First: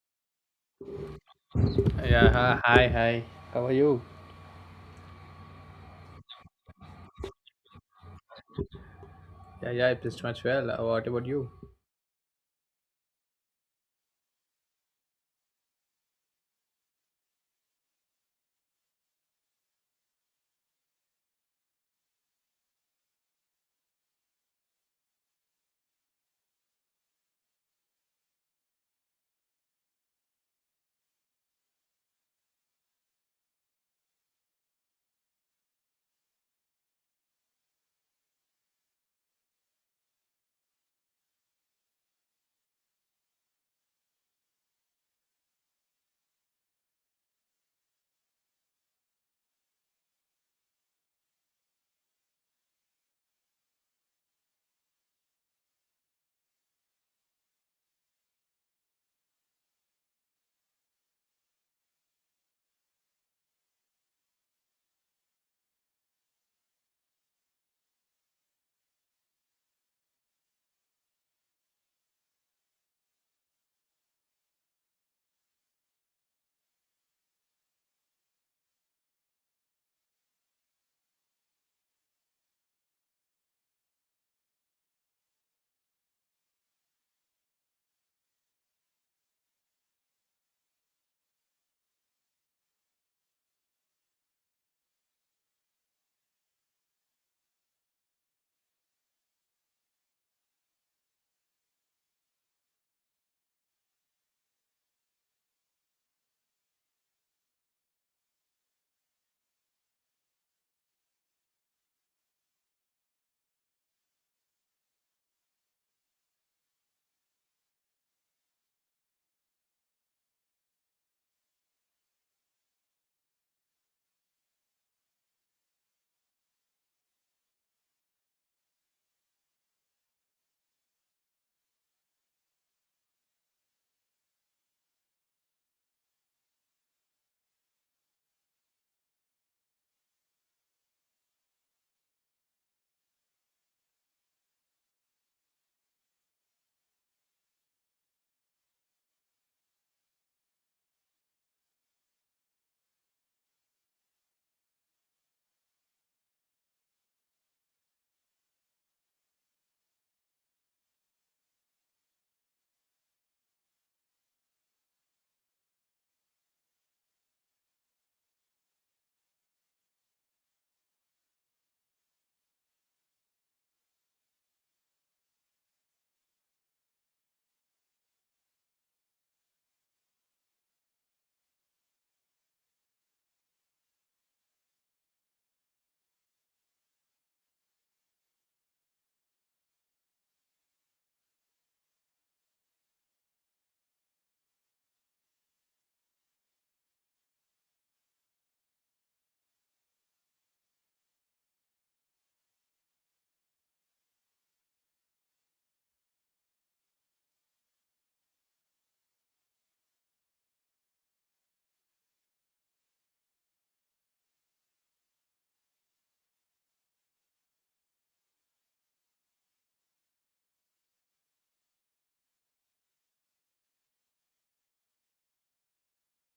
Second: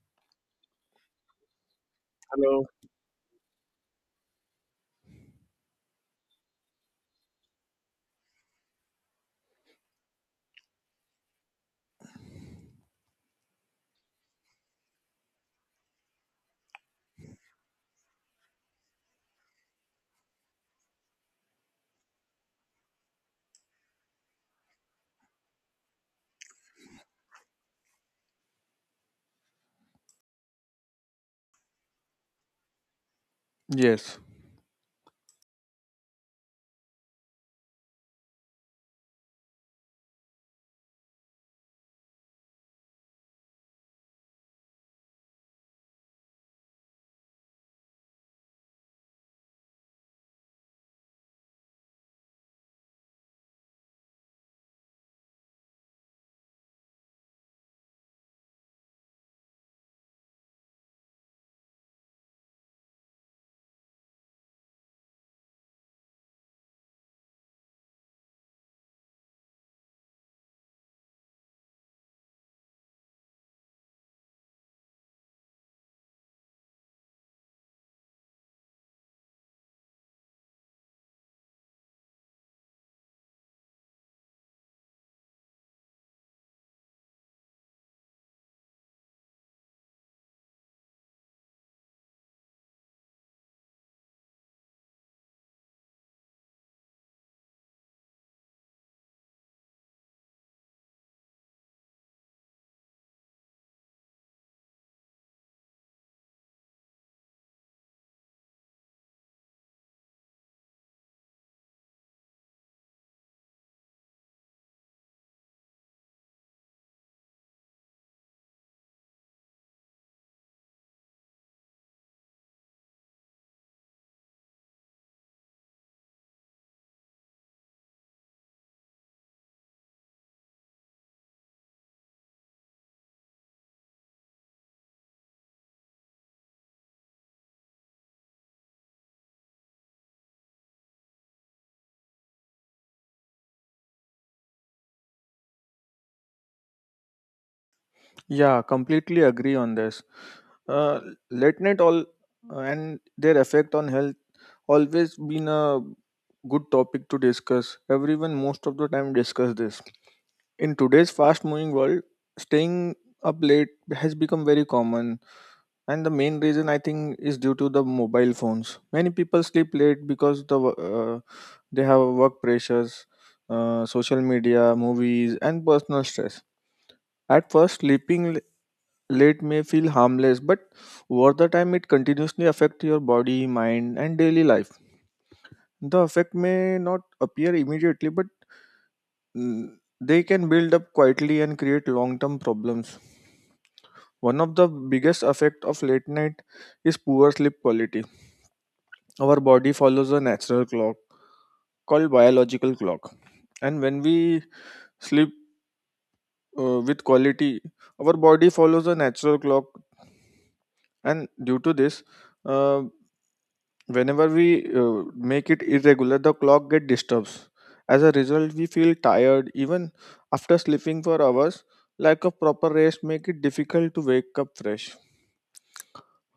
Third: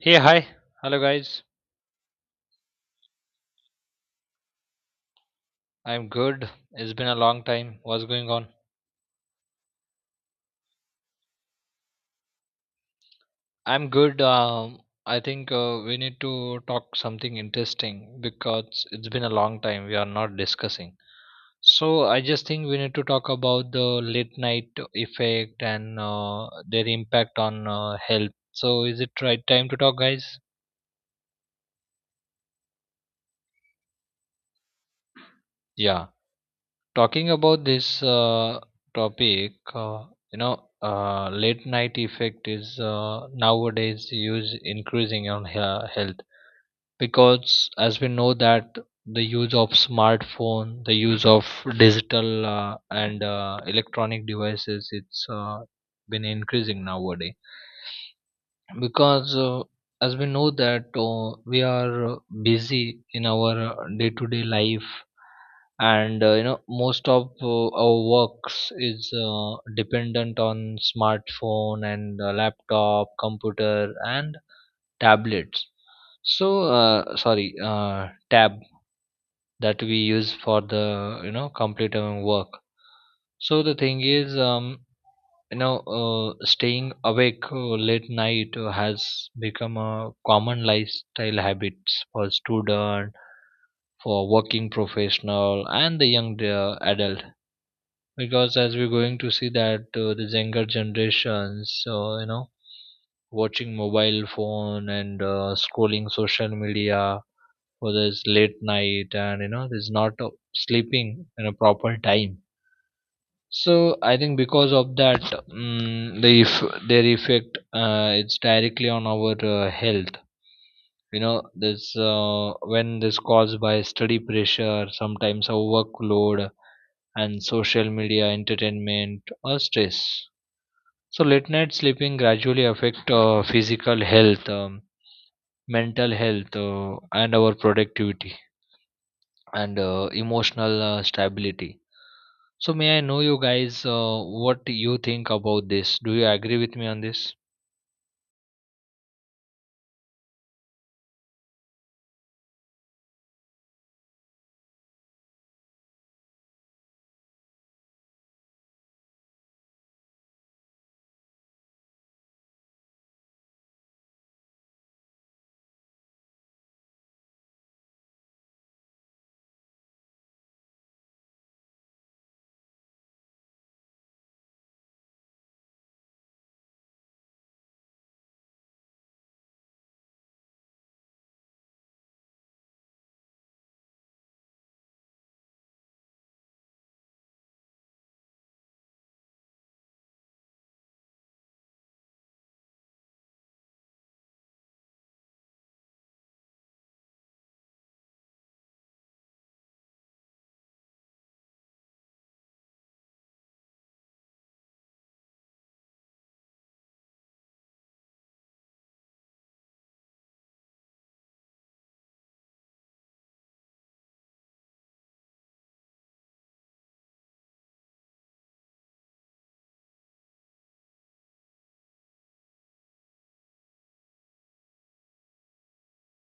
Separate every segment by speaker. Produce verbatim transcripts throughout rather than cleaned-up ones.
Speaker 1: Hey, hi. Hello, guys.
Speaker 2: Yeah, hi,
Speaker 3: Hello.
Speaker 2: hi. hi. How are you?
Speaker 1: I'm good. It's been a long time. What's going on?
Speaker 2: Yeah, yeah, I'm pretty much well. Uh, What about you?
Speaker 1: I'm good. Um, I think uh, we need to talk something interesting because it's been a long time we are not discussing. So I just think we need to talk about the late night effect and uh, their impact on uh, health. So is it right time to talk, guys?
Speaker 3: Yes,
Speaker 1: Yeah. Talking about this uh, topic uh, you know uh, late night effect is uh, nowadays use increasing on hea- health because as we know that the use of smartphone, the use of digital uh, and uh, electronic devices, it's uh, been increasing nowadays because uh, as we know that uh, we are busy in our day to day life and uh, you know, most of uh, our works is uh, dependent on smartphone and uh, laptop, computer and tablets, so uh, sorry uh, tab that we use for the, you know, complete our work. So the thing is, um, you know, uh, staying awake uh, late night uh, has become a common lifestyle habits for student, for working professional and the young uh, adult because as we're going to see that uh, the younger generations, so you know, watching mobile phone and uh, scrolling social media for this late night, and you know, there's not uh, sleeping in a proper time. So I think because of that, mm the eff- their effect, uh, it's directly on our uh, health. You know, this uh, when this caused by study pressure, sometimes a workload and social media, entertainment, or stress. So, late night sleeping gradually affect uh, physical health, um, mental health, uh, and our productivity and uh, emotional uh, stability. So, may I know you guys uh, what you think about this? Do you agree with me on this?
Speaker 3: yeah, completely agree on this. Uh, Late night all uh, and their effect on health always been a good topic to discuss. Everyone most of the time discuss this. In today's fast-moving world, staying up late has become very common, and the main reason I think is due to the mobile phones. Many people sleep late because the wo- uh, they have work pressures, uh, social media, movies, and personal stress. At first, sleeping l- late may feel harmless, but over the time it continuously affects your body, mind, and daily life. The effect may not appear immediately, but mm, they can build up quietly and create long-term problems. One of the biggest effect of late night is poor sleep quality. Our body follows a natural clock called biological clock, and when we sleep uh, with quality our body follows a natural clock, and due to this, uh, whenever we uh, make it irregular the clock get disturbs. As a result we feel tired even after sleeping for hours. Lack of proper rest make it difficult to wake up fresh,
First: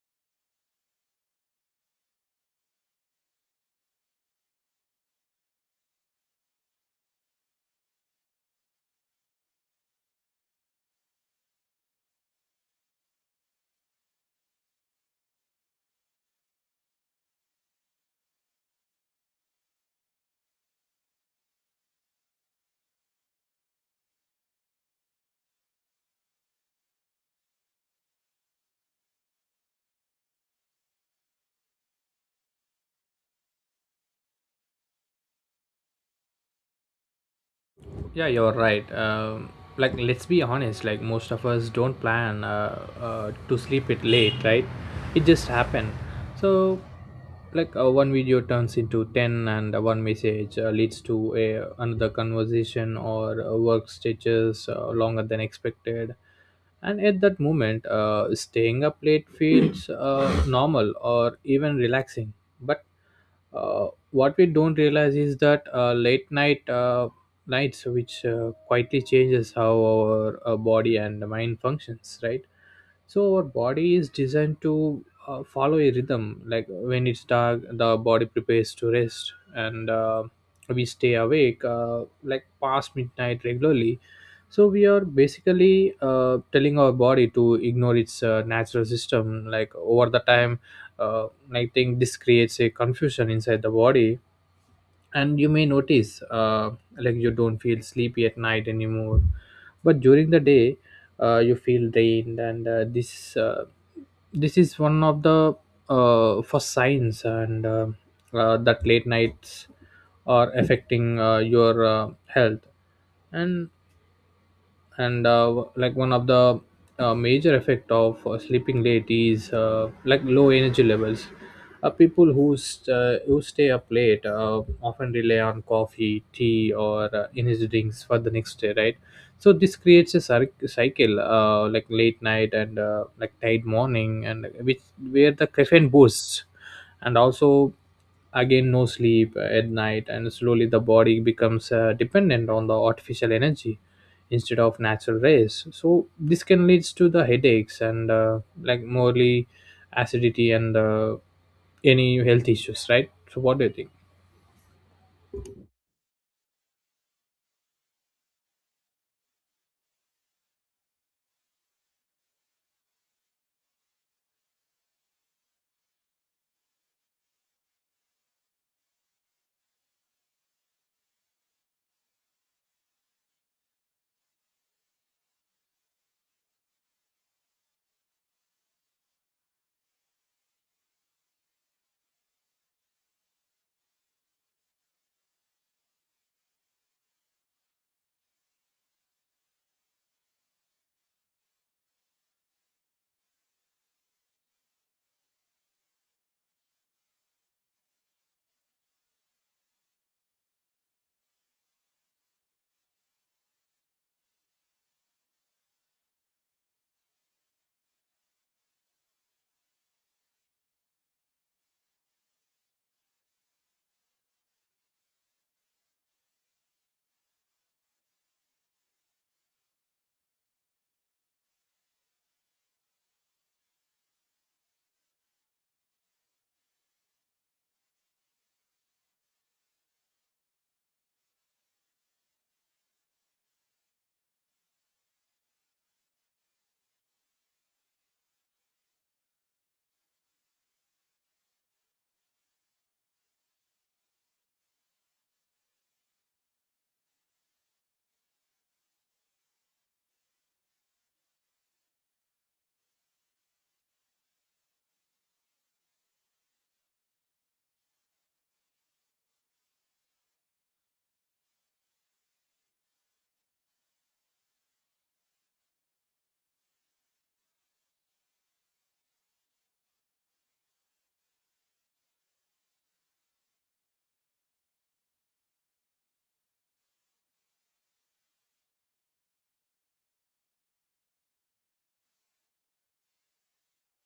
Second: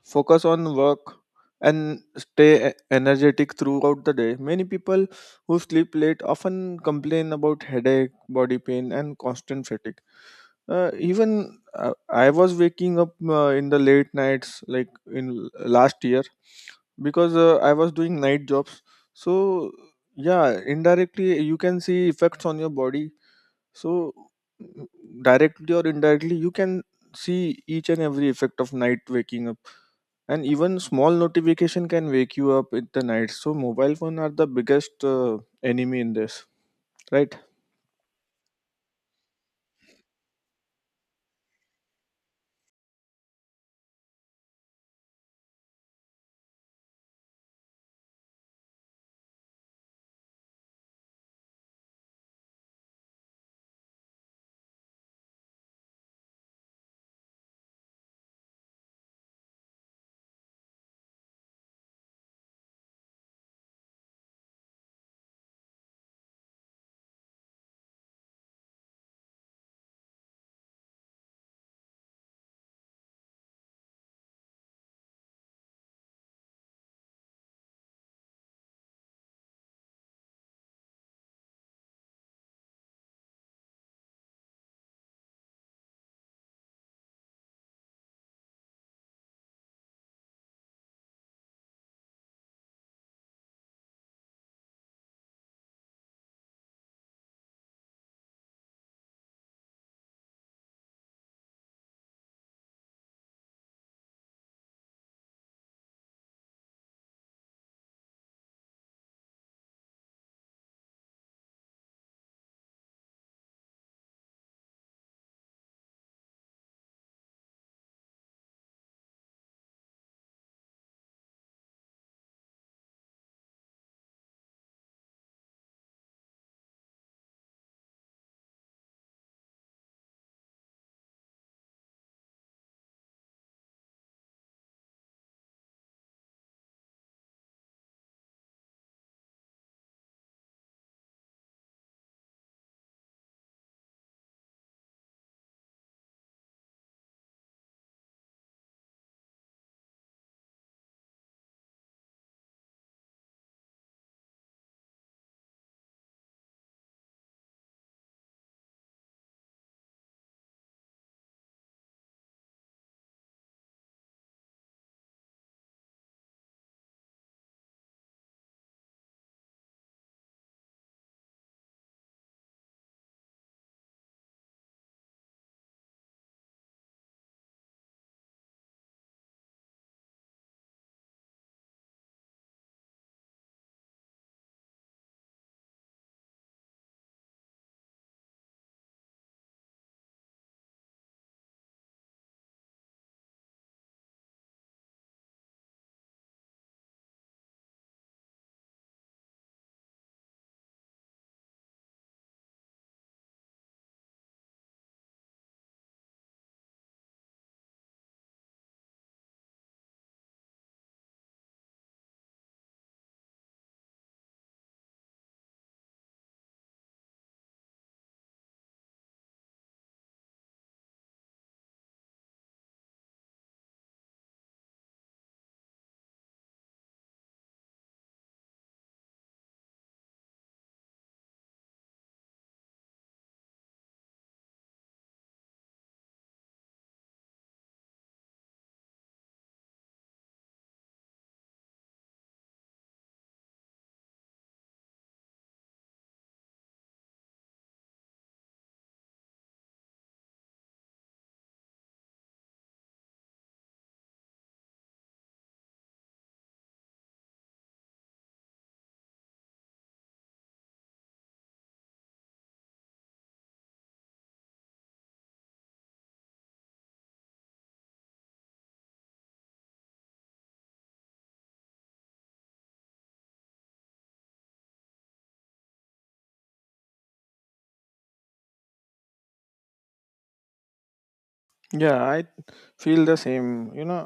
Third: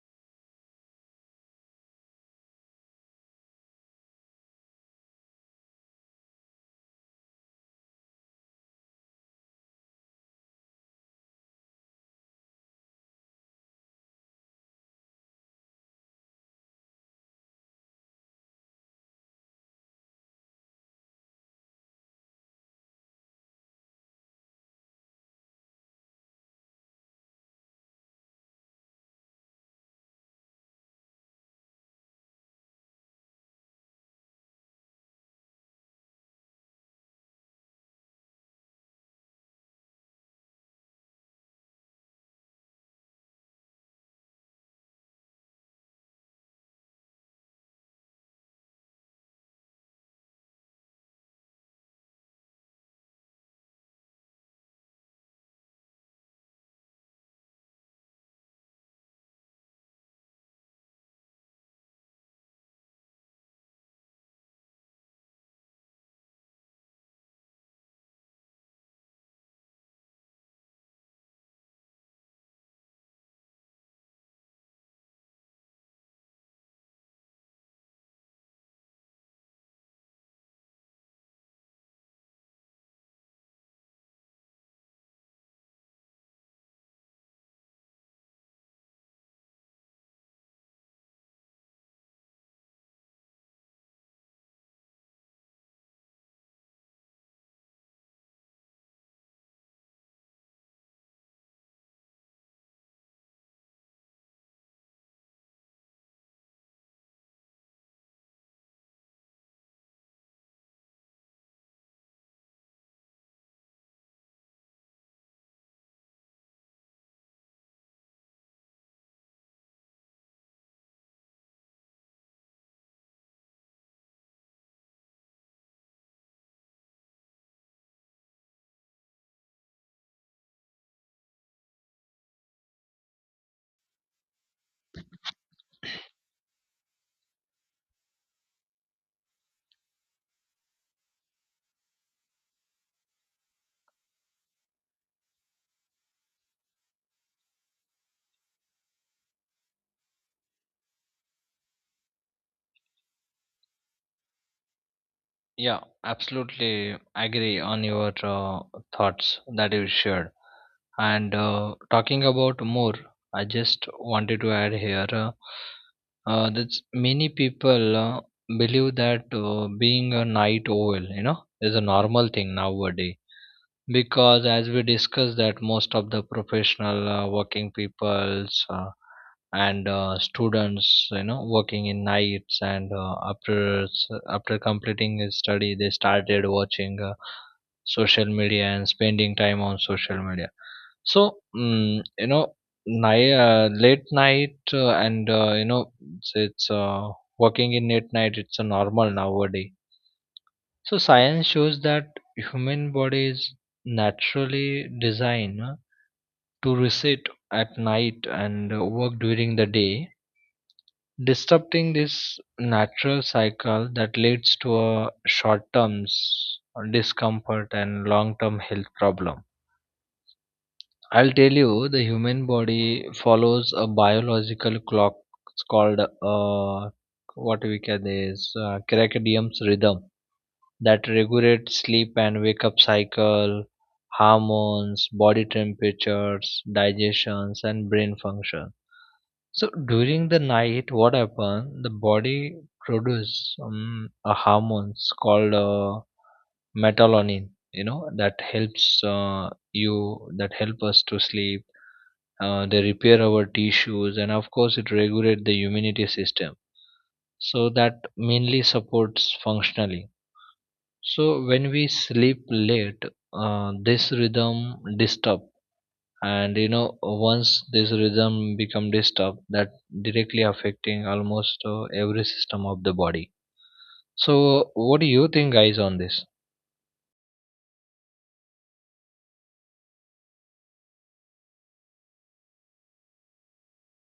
Speaker 3: focus on work, and stay e- energetic throughout the day. Many people who sleep late often complain about headache, body pain, and constant fatigue. Uh, even uh, I was waking up uh, in the late nights, like in l- last year, because uh, I was doing night jobs, so yeah, indirectly you can see effects on your body. So, mm, directly or indirectly you can see each and every effect of night waking up, and even small notification can wake you up in the night. So mobile phone are the biggest uh, enemy in this, right?
Speaker 2: Yeah, you're right. Um, like, let's be honest. Like, most of us don't plan uh, uh, to sleep it late, right? It just happened. So, like, uh, one video turns into ten, and uh, one message uh, leads to a another conversation or uh, work stretches uh, longer than expected. And at that moment, uh, staying up late feels uh, normal or even relaxing. But uh, what we don't realize is that uh, late night uh, nights which uh, quietly changes how our uh, body and mind functions, right? So our body is designed to uh, follow a rhythm, like when it's dark the body prepares to rest, and uh, we stay awake, uh, like past midnight regularly. So we are basically uh, telling our body to ignore its uh, natural system. Like over the time, uh, I think this creates a confusion inside the body, and you may notice, uh, like you don't feel sleepy at night anymore, but during the day uh, you feel drained, and uh, this uh, this is one of the uh, first signs, and uh, uh, that late nights are affecting uh, your uh, health. And and uh, like one of the uh, major effect of uh, sleeping late is, uh, like, low energy levels. Uh, people who, st- uh, who stay up late uh, often rely on coffee, tea, or uh, energy drinks for the next day, right? So this creates a cyc- cycle, uh, like late night and uh, like tight morning, and which where the caffeine boosts, and also again no sleep at night, and slowly the body becomes uh, dependent on the artificial energy instead of natural rays. So this can leads to the headaches and, uh, like, morely acidity and uh, any health issues, right? So what do you think?
Speaker 1: Yeah, absolutely agree on your uh, thoughts that you shared. And uh, talking about more, I just wanted to add here uh, uh, that many people uh, believe that uh, being a night owl, you know, is a normal thing nowadays because as we discussed that most of the professional uh, working peoples uh, and uh, students, you know, working in nights and uh, after s- after completing his study, they started watching uh, social media and spending time on social media. So mm, you know, night, uh, late night uh, and uh, you know, it's, it's uh, working in late night, it's a normal nowadays. So science shows that human body is naturally designed uh, to reset at night and uh, work during the day. Disrupting this natural cycle, that leads to a short-term s- discomfort and long-term health problem. I'll tell you, the human body follows a biological clock. It's called uh, what we can is uh, circadian rhythm that regulate sleep and wake up cycle, hormones, body temperatures, digestions, and brain function. So during the night, what happens? The body produce um, a hormones called uh, melatonin. You know that helps uh, you that help us to sleep. Uh, they repair our tissues, and of course, it regulate the immunity system. So that mainly supports functionally. So when we sleep late, uh, this rhythm disturb, and you know, once this rhythm become disturbed, that directly affecting almost uh, every system of the body. So what do you think, guys, on this?
Speaker 3: Yeah, I feel the same, you know.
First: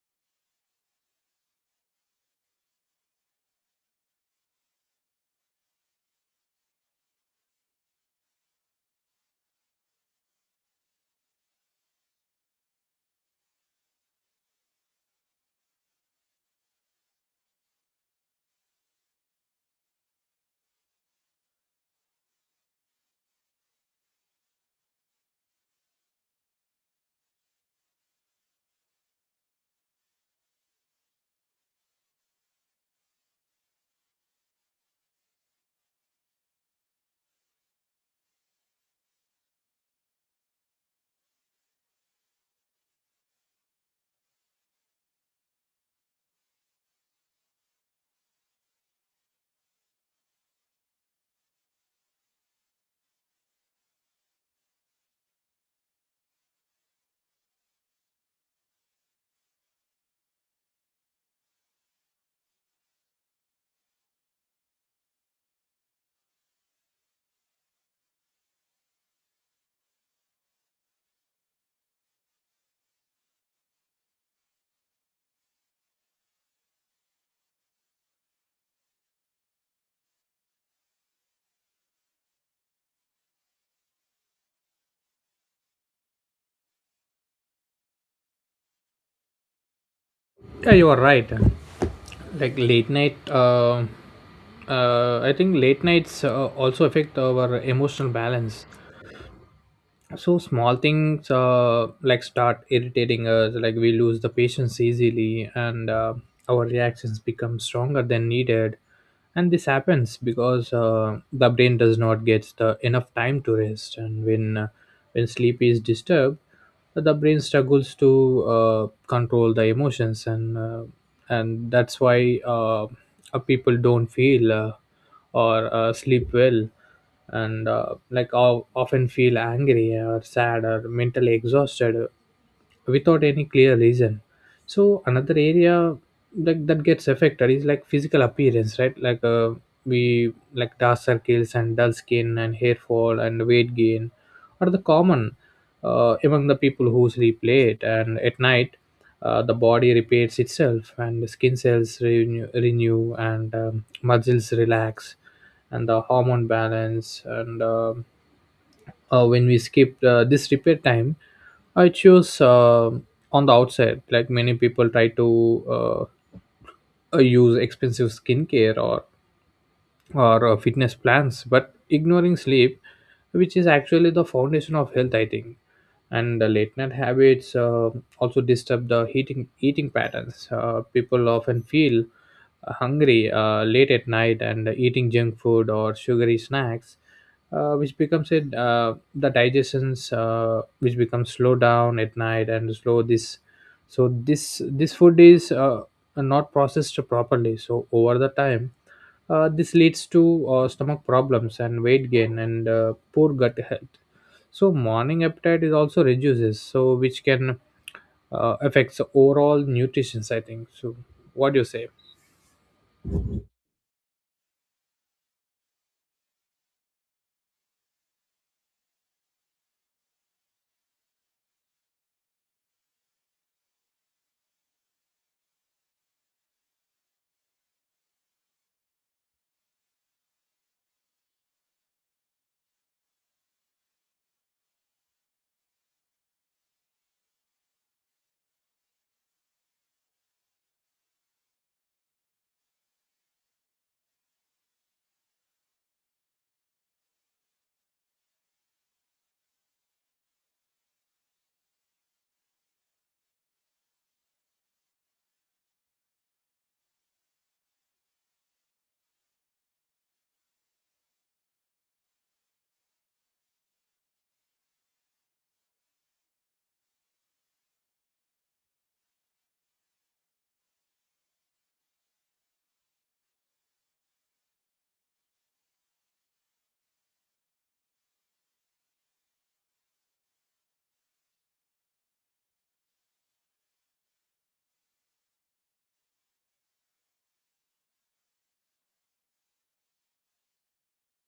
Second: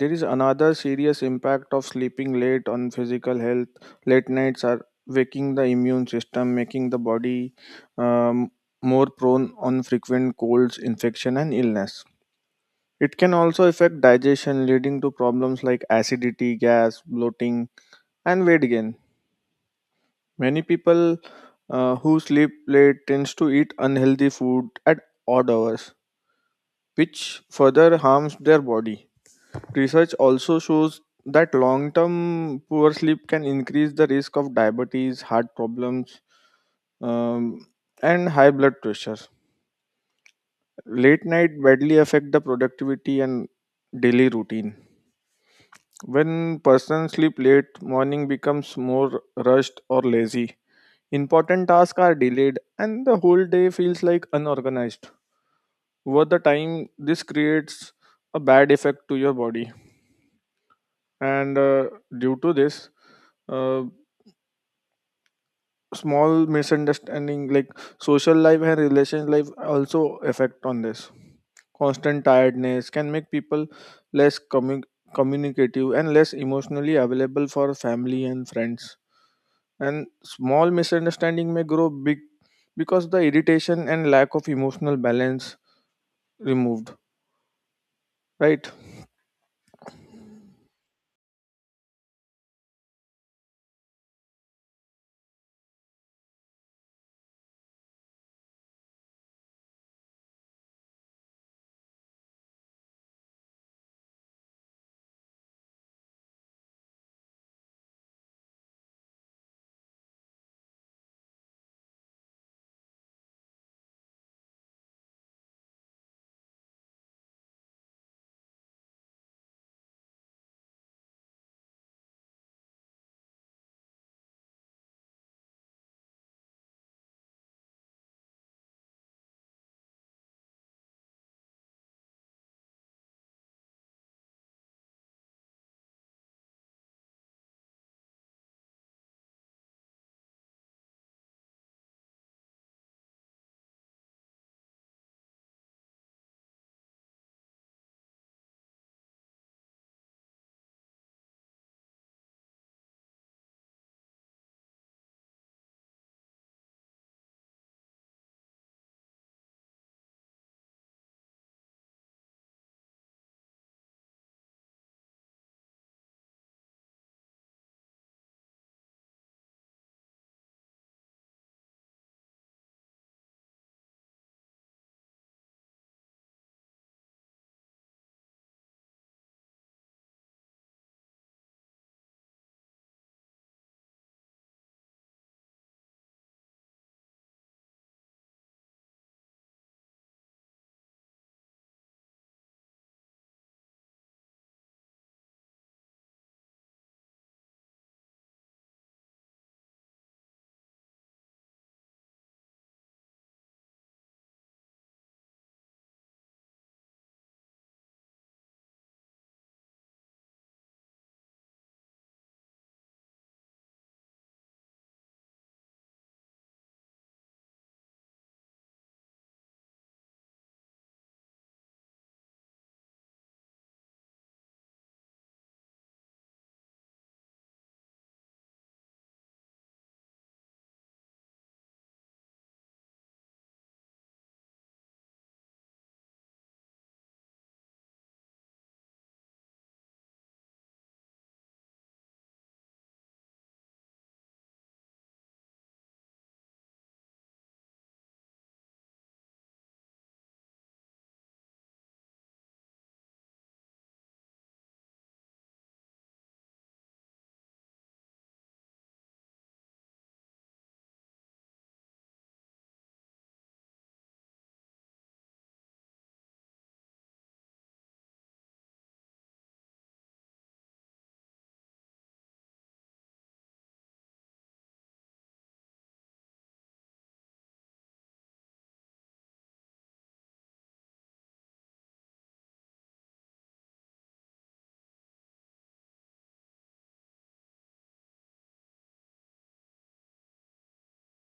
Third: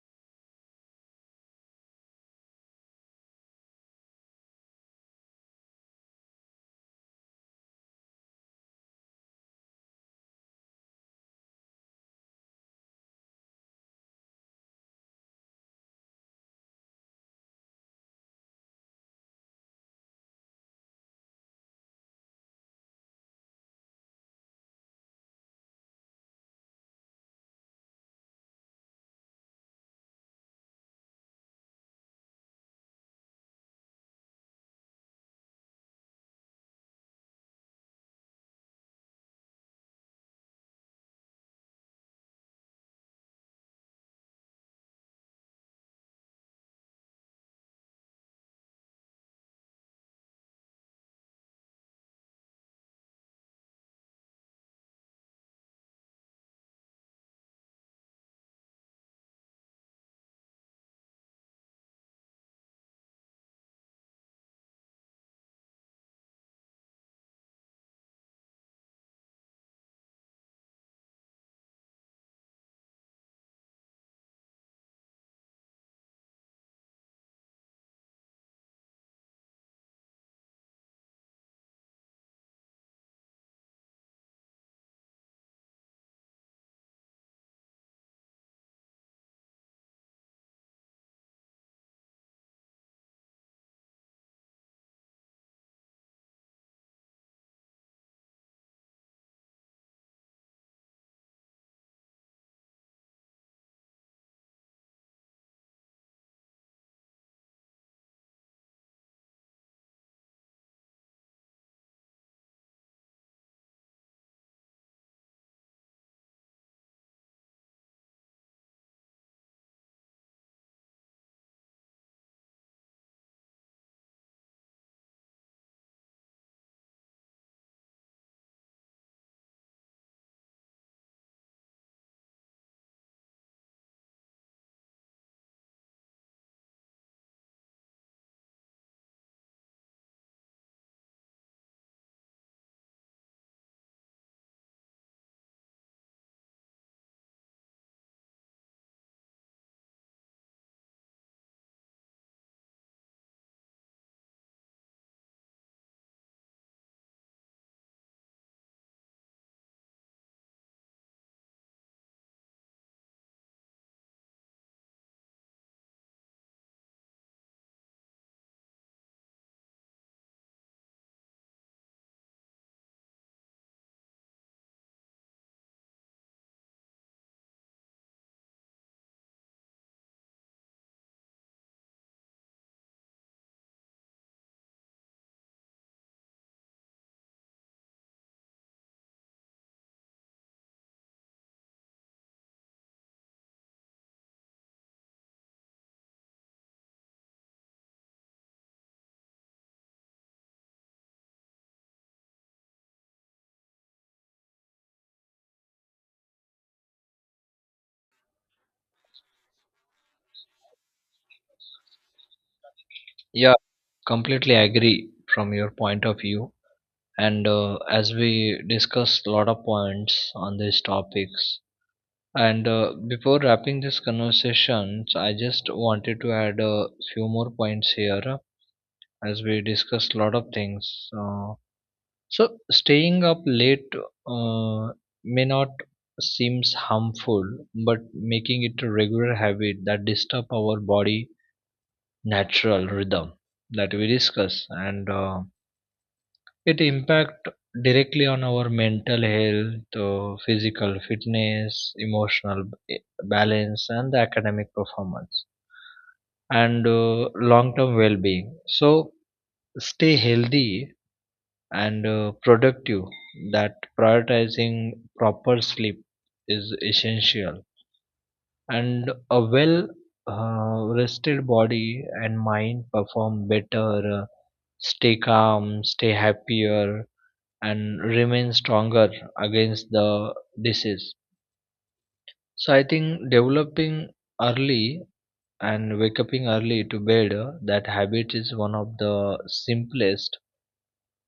Speaker 3: There is another serious impact of sleeping late on physical health. Late nights are waking the immune system, making the body um, more prone on frequent colds, infection, and illness. It can also affect digestion, leading to problems like acidity, gas, bloating, and weight gain. Many people uh, who sleep late tends to eat unhealthy food at odd hours, which further harms their body. Research also shows that long term poor sleep can increase the risk of diabetes, heart problems, um, and high blood pressure. Late night badly affect the productivity and daily routine. When person sleep late, morning becomes more rushed or lazy. Important tasks are delayed and the whole day feels like unorganized. Over the time, this creates a bad effect to your body. And uh, Due to this, uh, small misunderstanding like social life and relation life also affect on this. Constant tiredness can make people less commu- communicative and less emotionally available for family and friends, and small misunderstanding may grow big because the irritation and lack of emotional balance removed, right?
Speaker 2: Yeah, you are right. Like late night uh, uh, I think late nights uh, also affect our emotional balance. So small things, uh, like, start irritating us, like we lose the patience easily, and uh, our reactions become stronger than needed. And this happens because uh, the brain does not get the enough time to rest, and when uh, when sleep is disturbed the brain struggles to uh, control the emotions, and uh, and that's why, uh, uh, people don't feel, uh, or uh, sleep well, and uh, like o- often feel angry or sad or mentally exhausted without any clear reason. So another area like that gets affected is, like, physical appearance, right? Like uh, we, like, dark circles and dull skin and hair fall and weight gain are the common uh, among the people who sleep late. And at night uh, the body repairs itself, and the skin cells renew, renew and um, muscles relax and the hormone balance, and um uh, when we skip uh, this repair time. I choose, uh, on the outside, like many people try to uh, uh, use expensive skincare or or uh, fitness plans but ignoring sleep, which is actually the foundation of health, I think. And the late night habits uh, also disturb the eating eating patterns. Uh, people often feel hungry uh, late at night and eating junk food or sugary snacks, uh, which becomes it, uh, the digestions uh, which becomes slow down at night and slow this. So this this food is uh, not processed properly, so over the time uh, this leads to uh, stomach problems and weight gain and, uh, poor gut health. So morning appetite is also reduces, so which can uh, affects overall nutrition, I think so. What do you say?
Speaker 1: Yeah, completely agree from your point of view. And uh, as we discussed a lot of points on these topics, and uh, before wrapping this conversations, I just wanted to add a few more points here as we discussed a lot of things. Uh, so staying up late uh, may not seems harmful, but making it a regular habit that disturb our body natural rhythm that we discuss, and uh, it impact directly on our mental health, uh, physical fitness, emotional b- eh, balance, and the academic performance, and uh, long-term well-being. So stay healthy and uh, productive, that prioritizing proper sleep is essential, and a well uh, rested body and mind perform better, uh, stay calm, stay happier and remain stronger against the disease. So I think developing early and wake up early to bed, uh, that habit is one of the simplest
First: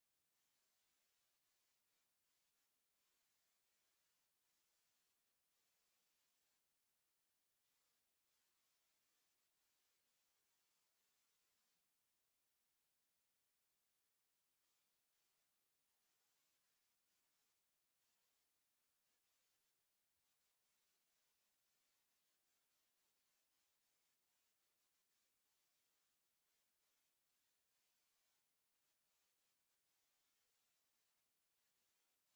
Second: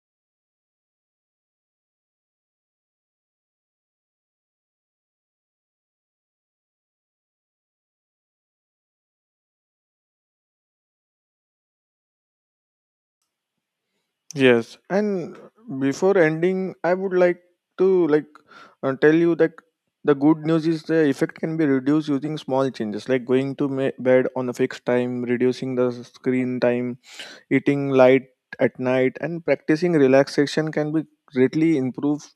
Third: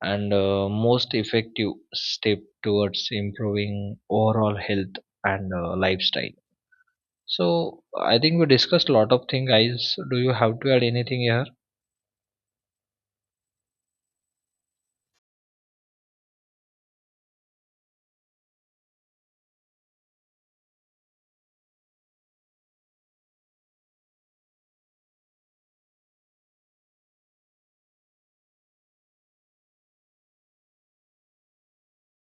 Speaker 1: and uh, most effective step towards improving overall health and uh, lifestyle. So I think we discussed a lot of things, guys. Do you have to add anything here?
Speaker 3: Yes, and before ending, I would like to, like, uh, tell you that the good news is the effect can be reduced using small changes like going to ma- bed on a fixed time, reducing the screen time, eating light at night, and practicing relaxation can be greatly improve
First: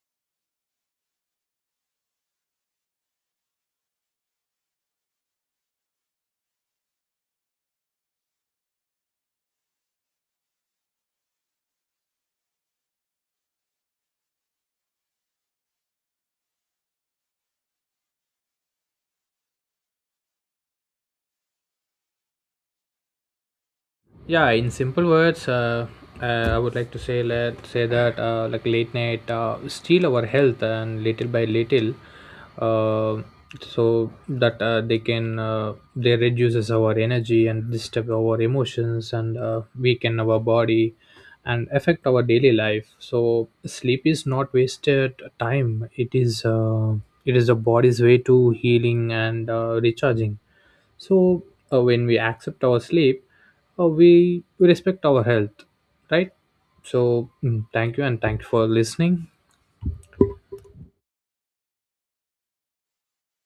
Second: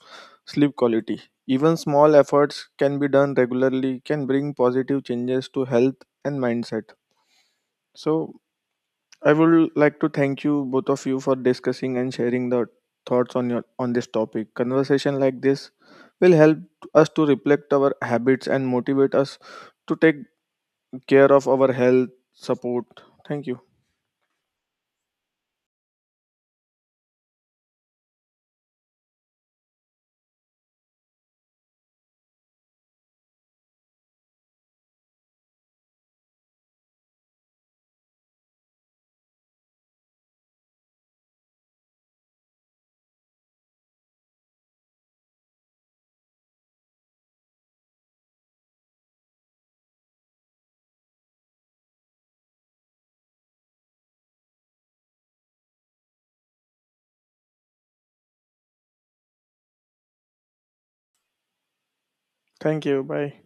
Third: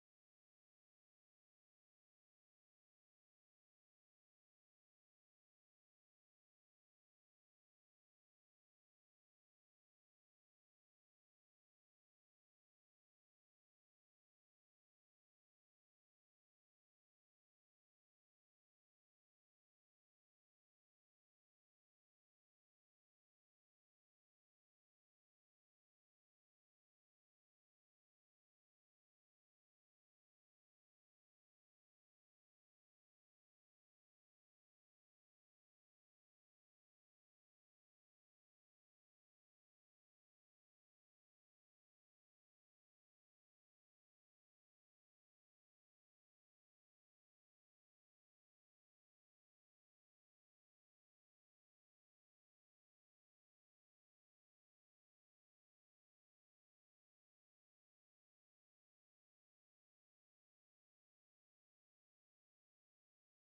Speaker 3: sleep quality. Even small efforts can be done regularly can bring positive changes to health and mindset. So I would like to thank you both of you for discussing and sharing the thoughts on your on this topic. Conversation like this will help us to reflect our habits and motivate us to take care of our health support. Thank you.
Speaker 2: Yeah, in simple words, uh, uh, I would like to say, let say that, uh, like, late night uh, steal our health and little by little, uh, so that uh, they can, uh, they reduces our energy and disturb our emotions and uh, weaken our body and affect our daily life. So sleep is not wasted time, it is, uh, it is the body's way to healing and uh, recharging. So uh, when we accept our sleep, uh, we we respect our health, right? So mm, thank you, and thank you for listening.
Speaker 3: Thank you. Bye.